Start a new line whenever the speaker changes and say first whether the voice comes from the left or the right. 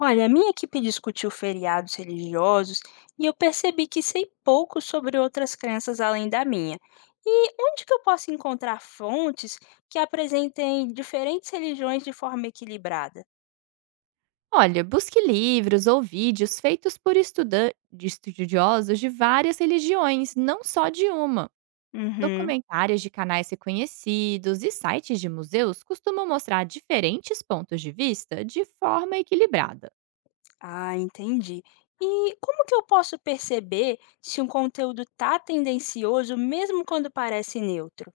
left: Olha, a minha equipe discutiu feriados religiosos e eu percebi que sei pouco sobre outras crenças além da minha. E onde que eu posso encontrar fontes que apresentem diferentes religiões de forma equilibrada?
right: Olha, busque livros ou vídeos feitos por estudan- de estudiosos de várias religiões, não só de uma.
left: Uhum.
right: Documentários de canais reconhecidos e sites de museus costumam mostrar diferentes pontos de vista de forma equilibrada.
left: Ah, entendi. E como que eu posso perceber se um conteúdo tá tendencioso mesmo quando parece neutro?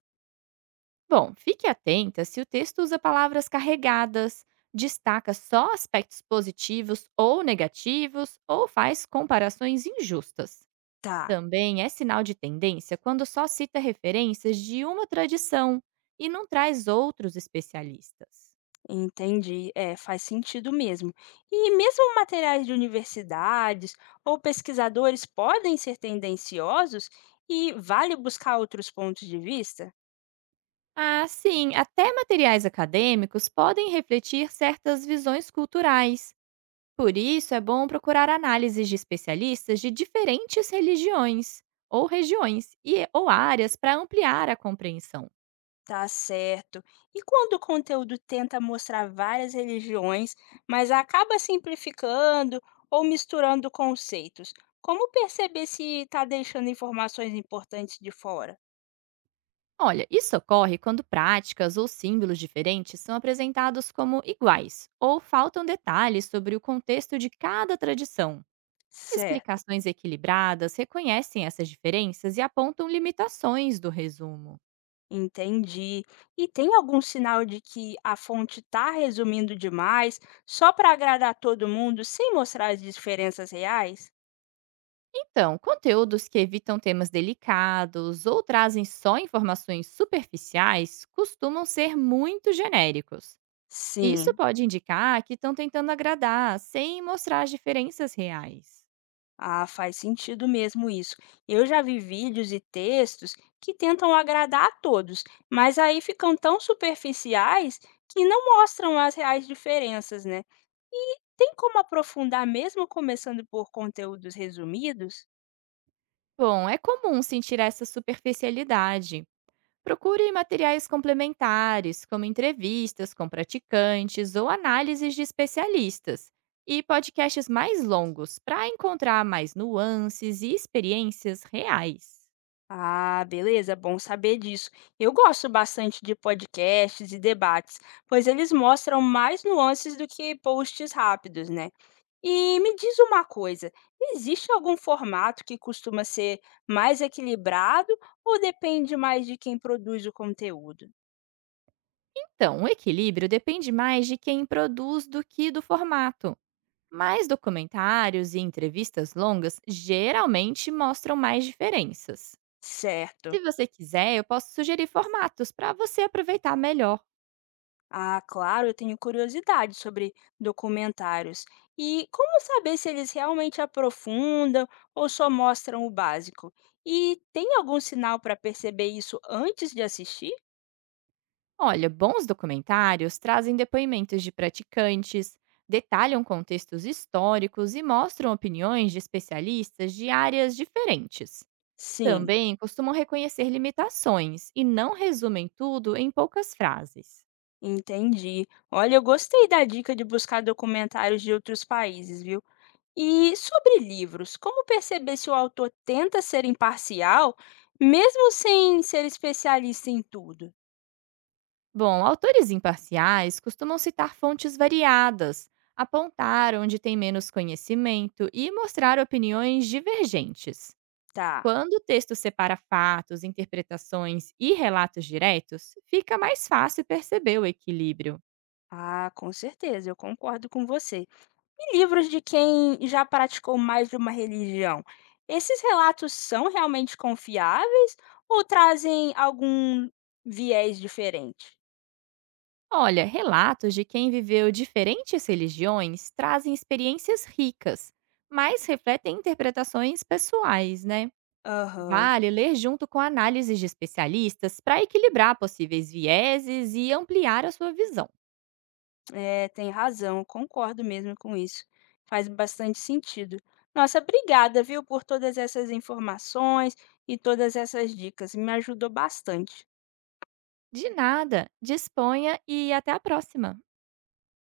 right: Bom, fique atenta se o texto usa palavras carregadas, destaca só aspectos positivos ou negativos ou faz comparações injustas.
left: Tá.
right: Também é sinal de tendência quando só cita referências de uma tradição e não traz outros especialistas.
left: Entendi, é, faz sentido mesmo. E mesmo materiais de universidades ou pesquisadores podem ser tendenciosos e vale buscar outros pontos de vista?
right: Ah, sim, até materiais acadêmicos podem refletir certas visões culturais. Por isso, é bom procurar análises de especialistas de diferentes religiões ou regiões e ou áreas para ampliar a compreensão.
left: Tá certo. E quando o conteúdo tenta mostrar várias religiões, mas acaba simplificando ou misturando conceitos, como perceber se está deixando informações importantes de fora?
right: Olha, isso ocorre quando práticas ou símbolos diferentes são apresentados como iguais, ou faltam detalhes sobre o contexto de cada tradição.
left: Certo.
right: Explicações equilibradas reconhecem essas diferenças e apontam limitações do resumo.
left: Entendi. E tem algum sinal de que a fonte está resumindo demais, só para agradar todo mundo, sem mostrar as diferenças reais?
right: Então, conteúdos que evitam temas delicados ou trazem só informações superficiais costumam ser muito genéricos. Isso
left: Sim,
right: pode indicar que estão tentando agradar, sem mostrar as diferenças reais.
left: ah, faz sentido mesmo isso. Eu já vi vídeos e textos que tentam agradar a todos, mas aí ficam tão superficiais que não mostram as reais diferenças, né? E tem como aprofundar mesmo começando por conteúdos resumidos?
right: Bom, é comum sentir essa superficialidade. Procure materiais complementares, como entrevistas com praticantes ou análises de especialistas, e podcasts mais longos para encontrar mais nuances e experiências reais.
left: Ah, beleza, é bom saber disso. Eu gosto bastante de podcasts e debates, pois eles mostram mais nuances do que posts rápidos, né? E me diz uma coisa, existe algum formato que costuma ser mais equilibrado ou depende mais de quem produz o conteúdo?
right: Então, o equilíbrio depende mais de quem produz do que do formato. Mas documentários e entrevistas longas geralmente mostram mais diferenças. Se
left: Certo.
right: você quiser, eu posso sugerir formatos para você aproveitar melhor.
left: Ah, claro, eu tenho curiosidade sobre documentários. E como saber se eles realmente aprofundam ou só mostram o básico? E tem algum sinal para perceber isso antes de assistir?
right: Olha, bons documentários trazem depoimentos de praticantes, detalham contextos históricos e mostram opiniões de especialistas de áreas diferentes.
left: Sim,
right: Também costumam reconhecer limitações e não resumem tudo em poucas frases.
left: entendi. Olha, eu gostei da dica de buscar documentários de outros países, viu? E sobre livros, como perceber se o autor tenta ser imparcial, mesmo sem ser especialista em tudo?
right: Bom, autores imparciais costumam citar fontes variadas, apontar onde tem menos conhecimento e mostrar opiniões divergentes.
left: Tá.
right: Quando o texto separa fatos, interpretações e relatos diretos, fica mais fácil perceber o equilíbrio.
left: Ah, com certeza, eu concordo com você. E livros de quem já praticou mais de uma religião. Esses relatos são realmente confiáveis ou trazem algum viés diferente?
right: Olha, relatos de quem viveu diferentes religiões trazem experiências ricas, mas refletem interpretações pessoais, né?
left: Aham,
right: Vale ler junto com análises de especialistas para equilibrar possíveis vieses e ampliar a sua visão.
left: é, tem razão, concordo mesmo com isso. Faz bastante sentido. Nossa, obrigada, viu, por todas essas informações e todas essas dicas. Me ajudou bastante.
right: De nada, disponha e até a próxima!